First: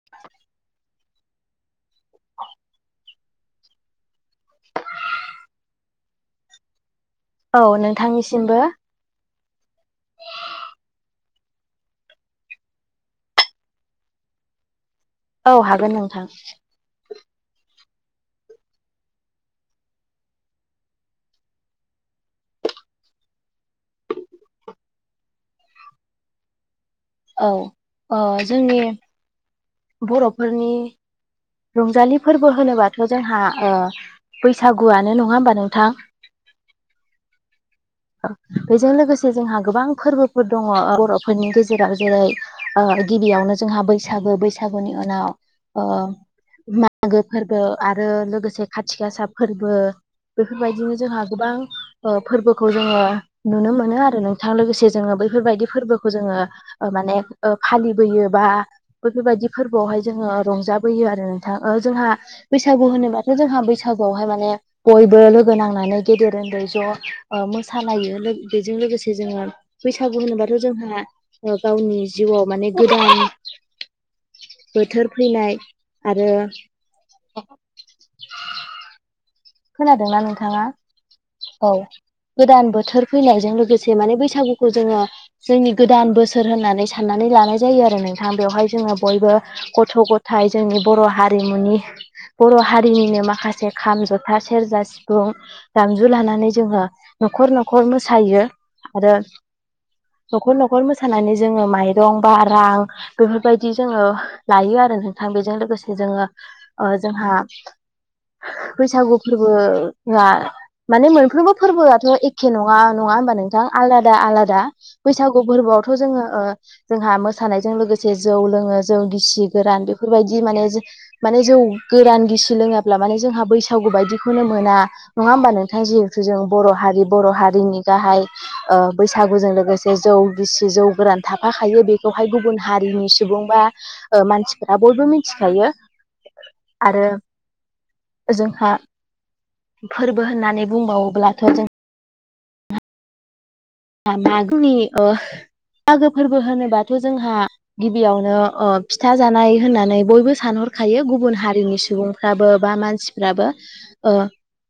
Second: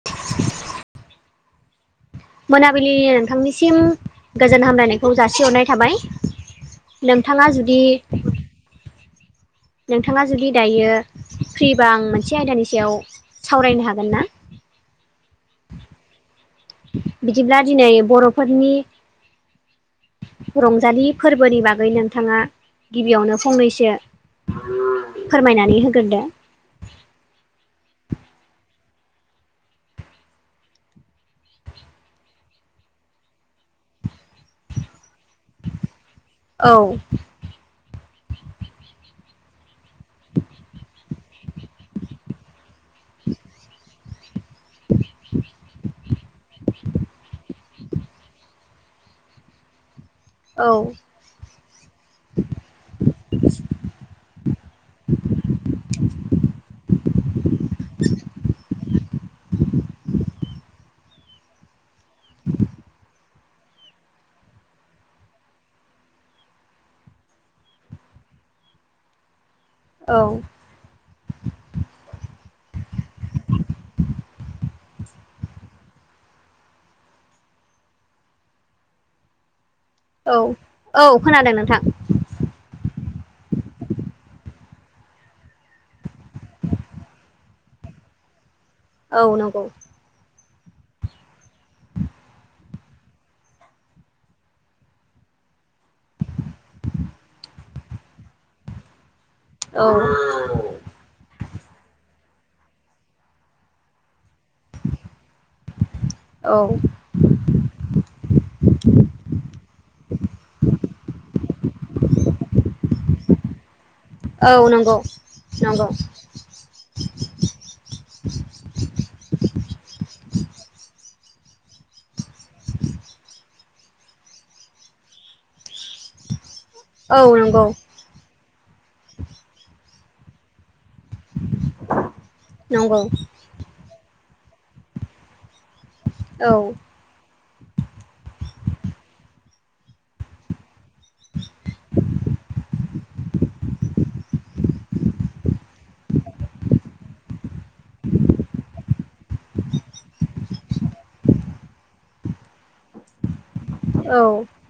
[inaudible] [inaudible] मोनाबिलिनि नोंथांनिसिम गोजोन हामलायनायखौ जासिहरनाय थाबाय नोंथाङा औ जुदि नोंथांनिसिमबो नोंथाङा जुदि दायो फ्रिबा आं मोनसे आयदानि सायाव सावरायनो हागोन ना औ हागोन नोंथां बिदिब्ला दिनै बर'फोरनि रंजालि फोरबोनि बागै नोंथाङा गिबियावनो फंनैसो फोरमायनानै होग्रोदो औ अ जोंनि बर'फोरनि रंजालि फोरबो होनोबाथ' जोंहा ओ बैसागुआनो नङा होनबा नों नोंथां औ बेजों लोगोसे जोंहा गोबां फोरबोफोर दङ बर'फोरनि गेजेराव जेरै ओ गिबियावनो जोंहा बैसागो बैसागुनि उनाव ओ मागो फोरबो आरो लोगोसे खाथि गासा फोरबो औ बेफोरबायदिनो जोंहा गोबां फोरबोखौ जोङो नुनो मोनो आरो नोंथां लोगोसे जोङो बैफोरबायदि फोरबोखौ जोङो माने फालिबोयो बा बैफोरबायदि फोरबोआवहाय जोङो रंजाबोयो आरो नोंथां जोंहा बैसागु होनोबा जोंहा बैसागुआवहाय माने बयबो लोगो नांनानै गेदेर उन्दै ज' मोसालायो बेजों लोगोसे जोङो औ बैसागु होनोबाथ' जोंहा गावनि जिउआव माने गोदान बोथोर फैनाय आरो खोनादोंना औ नोंथाङा औ खोनादों औ नोंथां गोदान बोथोर फैलायजों लोगोसे माने बैसागुखौ जोङो जोंनि गोदान बोसोर होननानै साननानै लानाय जायो आरो नोंथां बेवहाय जोङो औ बयबो नंगौ गथ गथाय जोंनि बर हारिमुनि बर हारिनिनो माखासे खाम जथा सेरजा सिफुं दामजु लानानै जोङो नखर नखर मोसायो। आरो औ नखर नखर मोसानानै जोङो माइरं बा रां बेफोरबायदि जोङो लायो आरो नोंथां बेजों लोगोसे जोङो औ ओ जोंहा बैसागु फोरबोआ माने मोनफ्रोमबो फोरबोआथ एखे नङा नङा होनबा नों दा आलादा औ आलादा नंगौ बैसागु नंगौ फोरबोआवथ जोङो ओ जोंहा मोसानायजों लोगोसे जौ लोङो जौ गिसि गोरान बेफोरबायदि माने जो माने जौ गोरान गिसि लोङाब्ला माने जोंहा बैसागु बायदि खौनो मोना नङा होमबा नोंथां जिहुथु जों बर हारि औ बर नंगौ हारिनि गाहाय ओ बैसागुजों लोगोसे जौ बिसि जौ गोरान थाफाखायो बेखौहाय गुबुन नंगौ हारिनि सुबुं बा ओ मानसिफोरा बयबो मिथिखायो। औ। आरो जोंहा फोरबो होननानै बुंबावोब्लाथ' जों [unintelligible] मागोनि ओ मागो फोरबो होनोबाथ' जोंहा गिबियावनो ओ फिथा जानाय होननानै बयबो सानहरखायो गुबुन हारिनि सुबुं [unintelligible] बा मानसिफ्राबो ओ औ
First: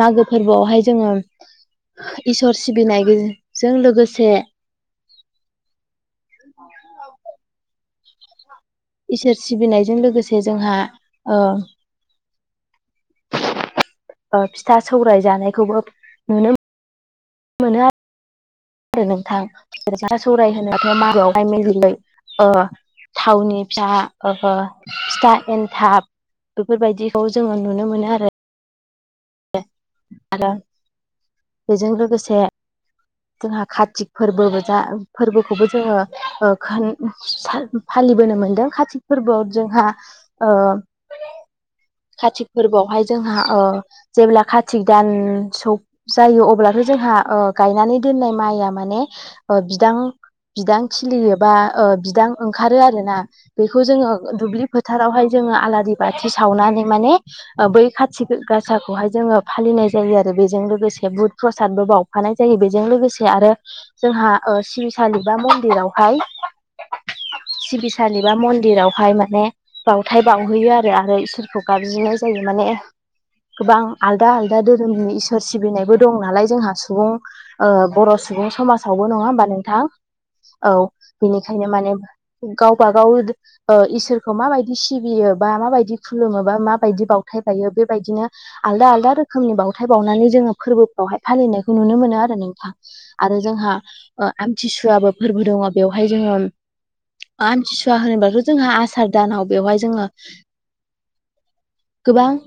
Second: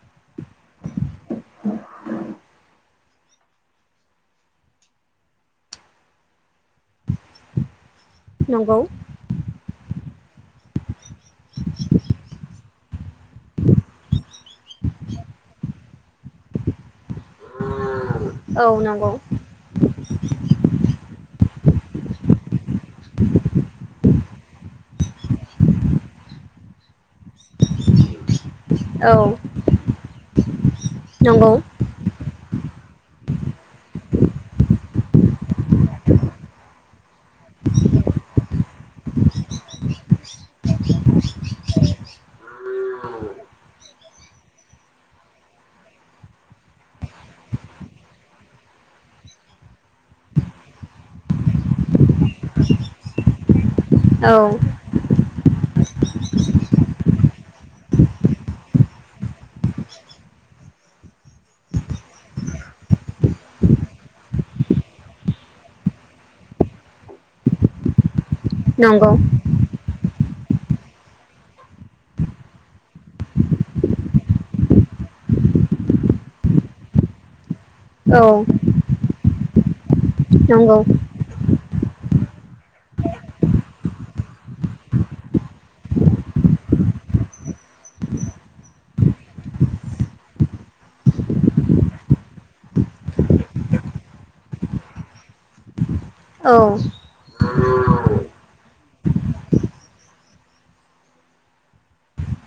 मागो फोरबोआवहाय जोङो इसोर सिबिनाय जों लोगोसे [unintelligible] नंगौ। इसोर सिबिनायजों लोगोसे जोंहा ओ ओ फिथा सौराय जानायखौबो नुनो [unintelligible] मोनो आ औ आरो नंगौ नोंथां सौराय [unintelligible] थावनि [unintelligible] फिथा एन्थाब। बेफोरबायदिखौ जोंङो नुनो मोनो आरो। औ। आरो नंगौ बेजों लोगोसे जोंहा कार्तिक फोरबो जा फोरबोखौबो जोङो ओ [unintelligible] फालिबोनो मोन्दों काति फोरबोआव जोंहा ओ कातिक फोरबोआवहाय जोंहा ओ जेब्ला कार्तिक दान सौ- जायो अब्लाथ जोंहा ओ गायनानै दोननाय माइआ माने ओ बिदां बिदां खिलियो बा ओ बिदां ओंखारो आरोना बेखौ जोङो औ दुब्लि [unintelligible] -थारावहाय जोङो आलारि बाथि सावनानै माने ओ बै कातिक ओ गासाखौहाय जोङो फालिनाय जायो आरो बेजों लोगोसे बुध प्रसादबो बावफानाय जायो बे बेजों लोगोसे आरो जोंहा ओ सिबिसालि बा मन्दिरावहाय सिबिसालि बा नंगौ मन्दिरावहाय माने बावथाय बावहैयो आरो आरो इसोरखौ गाबज्रिनाय जायो माने गोबां आलदा- आलदा धोरोमनि इसोर सिबिनायबो दं नालाय जोंहा सुबुं ओ बर' औ सुबुं समाजावबो नङा होमबा नोंथां? औ नंगौ बेनिखायनो माने गावबा- गाव ओ इसोरखौ माबायदि सिबियो बा माबायदि खुलुमो बा माबायदि बावथाय बायो बेबायदिनो आलदा- आलदा रोखोमनि बावथाय बावनानै जोङो फोरबोफ्रावहाय फालिनायखौ नुनो मोनो आरो नों आरो जोंहा ओ आमथिसुवाबो फोरबो दङ बेवहाय जोङो औ आमथिसुवा होनोबाथ' जोंहा आसार दानाव बेवहाय जोङो गोबां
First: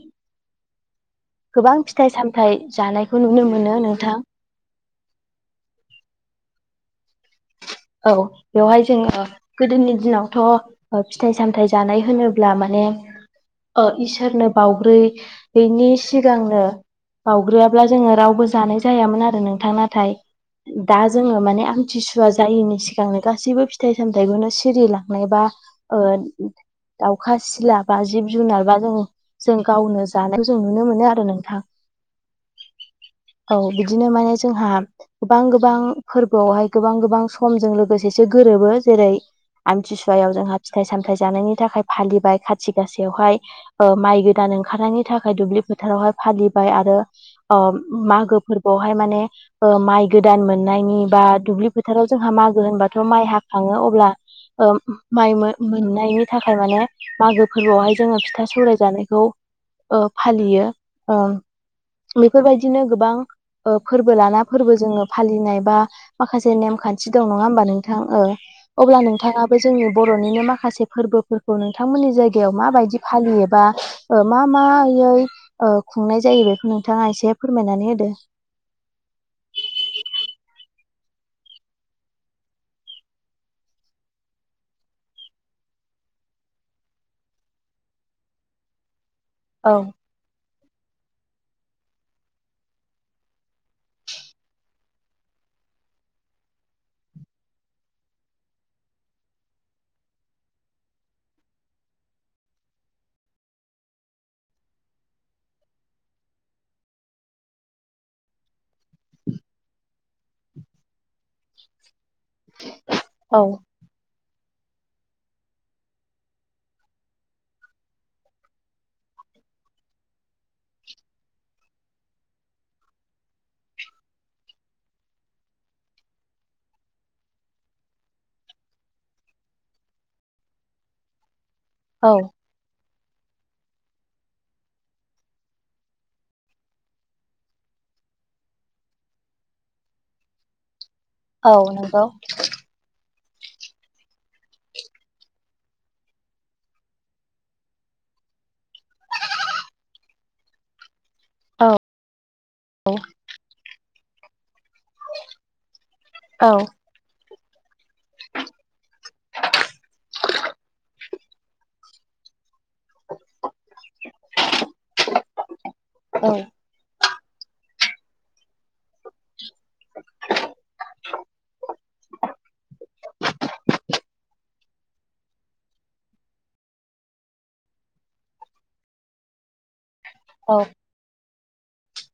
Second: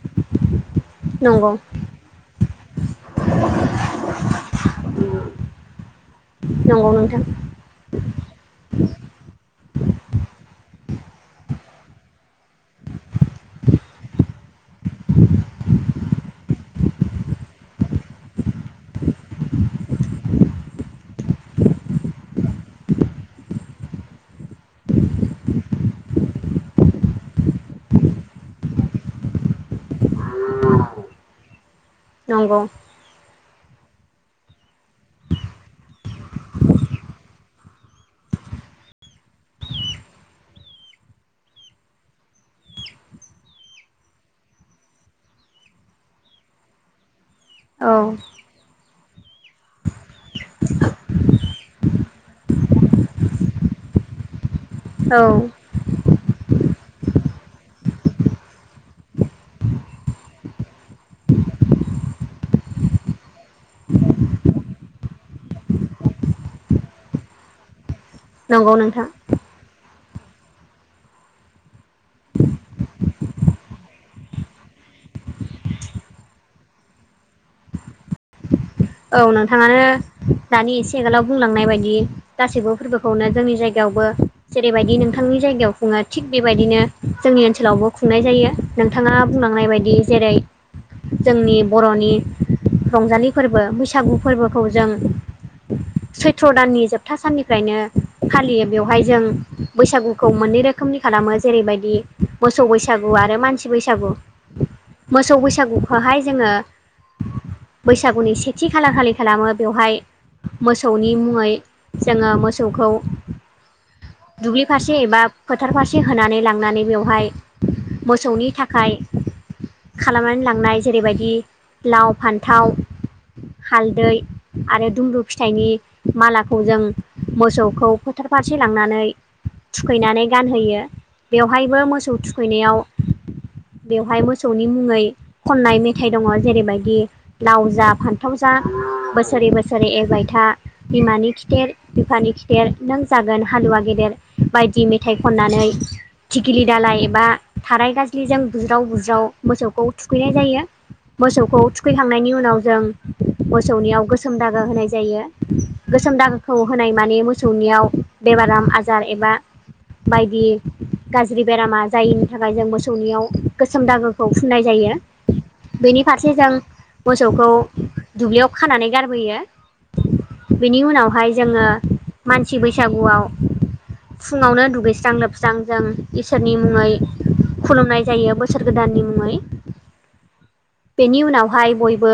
नंगौ गोबां फिथाइ- सामथाइ जानायखौ नुनो मोनो नोंथां। नंगौ नोंथां। औ बेवहाय जोंङो गोदोनि दिनावथ' फिथाइ- सामथाइ जानाय होनोब्ला माने ओ इसोरनो बावग्रोयैनि सिगांनो बावग्रोआब्ला जोंङो रावबो जानाय जायामोन आरो नोंथां नाथाय दा जोंङो माने [unintelligible] आथिसुवा जायैनि सिगांनो गासैबो फिथाइ सामथायखौनो सिरिलांनाय बा ओ दाउखा, सिला बा जिब -जुनार बा जोंङो जों गावनो जानायखौ जों नुनो मोनो आरो नोंथां। नंगौ। औ बिदिनो माने जोंहा गोबां -गोबां फोरबोआवहाय गोबां- गोबां समजों लोगोसेयै गोरोबो जेरै आमथिसुवायाव जोंहा फिथाइ- सामथाय जानायनि थाखाय फालिबाय खाथि आसायावहाय ओ माइ गोदान ओंखारनायनि थाखाय दुब्लि फोथारावहाय फालिबाय आरो अ' औ मागो फोरबोआवहाय माने ओ माइ गोदान मोननायनि बा दुब्लि फोथाराव जोंहा मागो होनबाथ' माइ हाखांङो अब्ला माइ ओ मोननायनि थाखाय माने मागो फोरबोआवहाय जोङो फिथा सौराय जानायखौ ओ फालियो ओ बेफोरबायदिनो गोबां ओ फोरबो लाना फोरबो जोंङो फालिनाय बा माखासे नेमखान्थि दं नङा होमबा नोंथां ओ नंगौ अब्ला नोंथां नोंथाङा बे जोंनि बर'निनो माखासे फोरबोफोरखौ नोंथांमोननि जायगायाव माबायदि फालियोबा ओ मा मायै ओ खुंनाय जायो बेखौ नोंथाङा एसे फोरमायनानै होदो। औ नोंथाङानो दानि एसे आगोलाव बुंलांनाय बायदि गासैबो फोरबोखौनो जोंनि जायगायावबो जेरैबायदि नोंथांनि जायगायाव खुङो थिग बेबायदिनो जोंनि ओनसोलावबो खुंनाय जायो। नोंथाङा बुंलांनाय औ बायदि जेरै जोंनि बर'नि रंजालि फोरबो फोरबो बैसागु फोरबोखौ जों सैथ्र' दाननि जोबथा साननिफ्रायनो फालियो बेवहाय जों बैसागुखौ मोननै रोखोम रोखोमनि खालामो जेरैबायदि मोसौ बैसागु आरो मानसि बैसागु मोसौ बैसागुखौहाय जोंङो बैसागुनि सि [unintelligible] खालि खालामो बेवहाय मोसौनि मुङै जोंङो मोसौखौ औ दुब्लि फारसे एबा फोथार फारसे होनानै लांनानै बेवहाय मोसौनि थाखाय खालामनानै लांनाय जेरैबायदि लाव, फान्थाव हालदै आरो दुम्ब्रु फिथाइनि मालाखौ जों मोसौखौ फोथार फारसे लांनानै थुखैनानै गानहोयो बेवहायबो मोसौ औ थुखैनायाव बेवहाय मोसौनि मुङै खननाय मेथाइ दङ जेरैबायदि लाव जा फान थाव जा बोसोरै बोसोरै एरबायथा बिमानि औ खिथेर नंगौ बिफानि खि गेदेर नों जागोन हालुवा गेदेर बायदि मेथाइ खननानै थिखिलि दालाय एबा थाराय गाज्लिजों बुज्राव बुज्राव मोसौखौ थुखैनाय जायो। मोसौखौ औ थुखैखांनायनि उनाव जों मोसौनियाव गोसोम दागा होनाय जायो। गोसोम औ दाखौ होनाय माने मोसौनियाव बेमार आजार एबा बायदि गाज्रि बेरामा जायिनि थाखाय जों मोसौनियाव गोसोम दागोखौ फुनाय जायो। बेनि फारसे जों मोसौखौ दुब्लियाव खानानै गारबोयो। बेनि उनावहाय जोंङो मानसि बैसागुआव फुंङावनो दुगैस्रां लोबस्रां जों इसोरनि मुङै खुलुमनाय जायो बोसोर गोदाननि मुङै। औ। बेनि उनावहाय बयबो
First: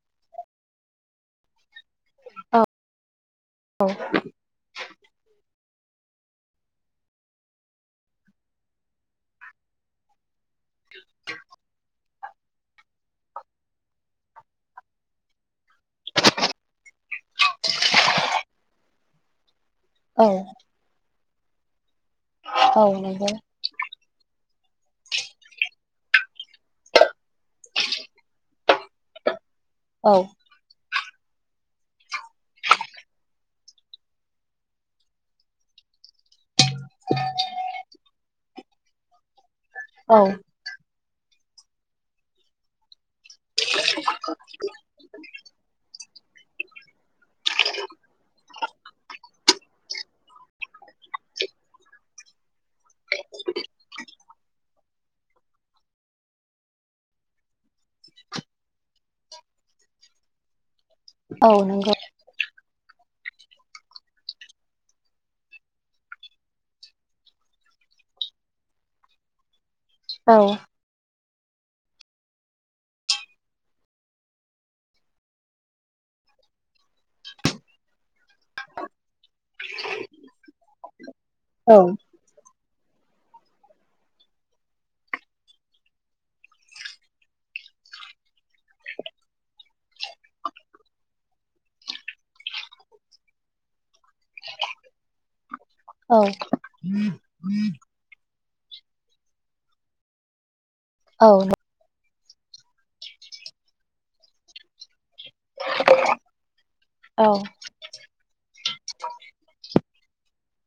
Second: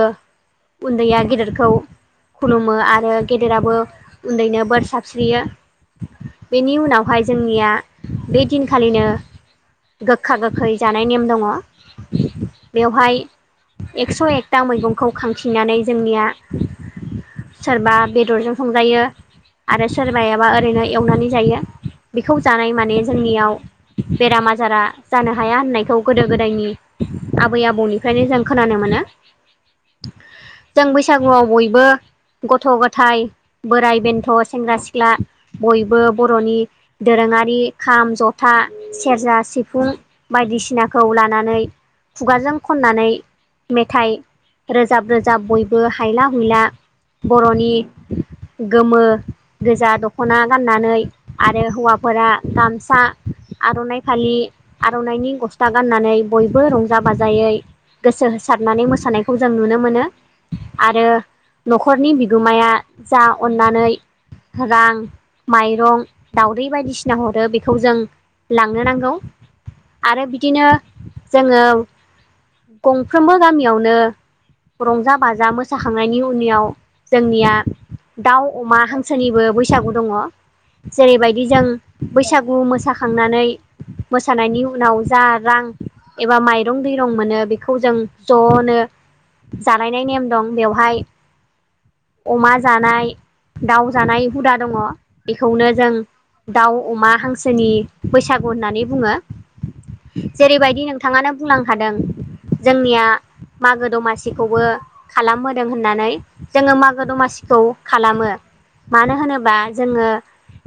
उन्दैया गेदेरखौ खुलुमो आरो गेदेराबो उन्दैनो बोर सारस्रियो। बेनि उनावहाय जोंनिया बे दिनखालिनो गोखा गोखै जानाय नेम दङ बेवहाय एक्स' एकथा मैगंखौ खांफिननानै जोंनिया सोरबा बेदरजों संजायो आरो सोरबायाबा ओरैनो एवनानै जायो बेखौ जानाय औ माने नंगौ जोंनियाव बेराम आजारा जानो हाया होननायखौ गोदो गोदायनि आबै आबौनि फ्रायनो जों खोनानो मोनो। औ जों बैसागुआव बयबो गथ' गथाय बोराइ बेन्थ' सेंग्रा सिख्ला बयबो बर'नि दोरोङारि खाम जथा सेरजा सि फुं औ बायदिसिनाखौ लानानै खुगाजों खननानै मेथाइ रोजाब रोजाब बयबो हायला हुइला बर'नि गोमो गोजा दख'ना गाननानै आरो हौवाफोरा गामसा आर'नाइ फालि आर'नाइनि गसथा गाननानै बयबो रंजा बाजायै गोसो होसारनानै मोसानायखौ जों नुनो मोनो। आरो औ नंगौ न'खरनि बिगोमाया जा अननानै रां माइरं दउदै बायदिसिना हरो बेखौ जों लांनो नांगौ आरो औ बिदिनो जोङो गंफ्रोमबो गामियावनो रंजा बाजा मोसाखांनायनि उनाव जोंनिया दाउ अमा हांसोनिबो बैसागु दङ जेरैबायदि जों औ बैसागु मोसाखांनानै मोसानायनि उनाव जा रां एबा माइरं दैरं मोनो। बेखौ जों ज'नो जालायनाय नेम दं बेवहाय अमा जानाय दाउ जानाय हुदा दङ बेखौनो जों औ दाउ अमा हांसोनि बैसागु होननानै बुङो जेरैबादि नो औ थाङानो बुंलांखादों जोंनिया मागो दमासिखौबो खालामबोदों होननानै जोङो मागो दमासिखौ खालामो मानो होनोबा जोङो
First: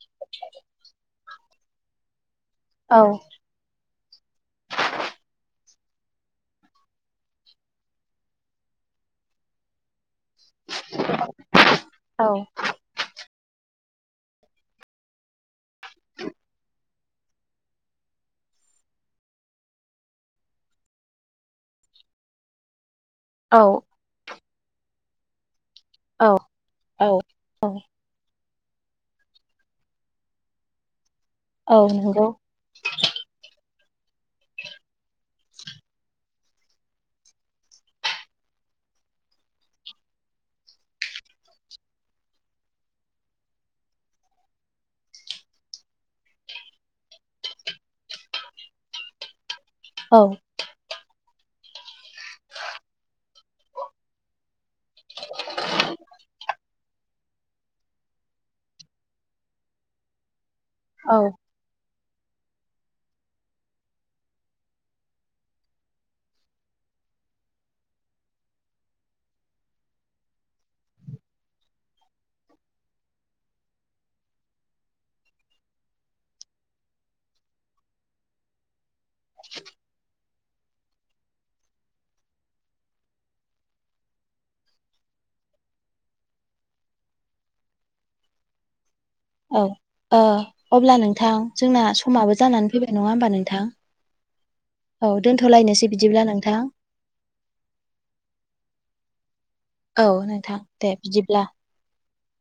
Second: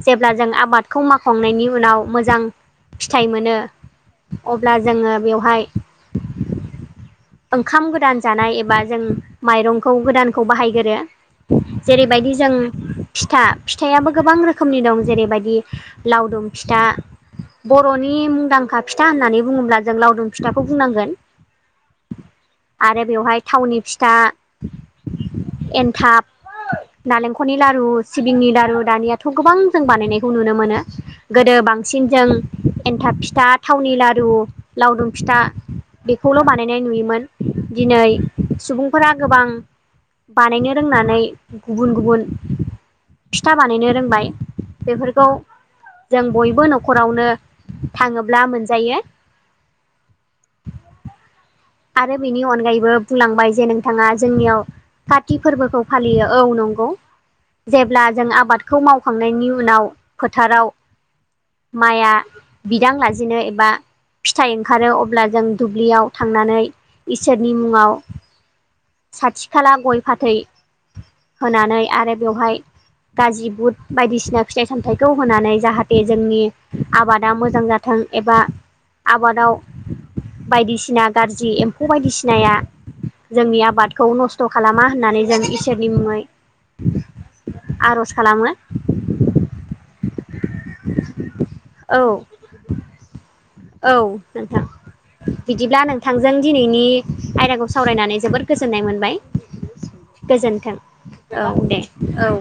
जेब्ला जों आबादखौ मावखांनायनि उनाव मोजां औ फिथाइ मोनो अब्ला जोङो बेवहाय ओंखाम गोदान जानाय एबा जों माइरंखौ गोदानखौ बाहायग्रोयो जेरैबायदि जों फिथा फिथायाबो गोबां रोखोमनि दं जेरैबायदि लावदुम फिथा। बर'नि मुंदांखा फिथा होननानै बुङोब्ला जों लावदुम फिथाखौ बुंनांगोन। आरो बेवहाय थावनि फिथा एन्थाब औ औ नालेंखर नखरनि लारु सिबिंनि लारु दानियाथ' गोबां जों बानायनायखौ नुनो मोनो। गोदो औ बांसिन नंगौ जों एन्थाब फिथा थावनि लारु लावदुम फिथा खौल' बानायनाय नुयोमोन दिनै सुबुंफोरा गोबां बानायनो रोंनानै गुबुन गुबुन फिथा बानायनो रोंबाय बेफोरखौ जों बयबो न'खरावनो थाङोब्ला मोनजायो औ आरो बेनि अनगायैबो बुंलांबाय जे नोंथाङा जोंनियाव काति फोरबोखौ फालियो औ नंगौ। जेब्ला जों आबादखौ मावखांनायनि उनाव फोथाराव औ माइया बिदां लाजिनो एबा फिथाइ ओंखारो अब्ला जों दुब्लियाव थांनानै इसोरनि मुङाव साथि खाला गय फाथै होनानै आरो बेवहाय गाजि बुट बायदिसिना फिथाइ सामथाइखौ होनानै जाहाथे जोंनि आबादा मोजां जानाय गोथां एबा आबादाव बायदिसिना गाज्रि जि एम्फौ बायदिसिनाया जोंनि आबादखौ नस्थ' खालामा होननानै जों इसोरनि मुङै आर'ज खालामो औ अब्ला नोंथां जोंना औ समाबो जानानै फैबाय नङा होमबा नोंथां औ नोंथां औ बिदिब्ला दोनथ'लायनोसै नोंथांजों नोंथां दिनैनि आयदाखौ सावरायनानै जोबोर गोजोननाय मोनबाय औ नोंथां गोजोन्थों दे बिदिब्ला औ दे औ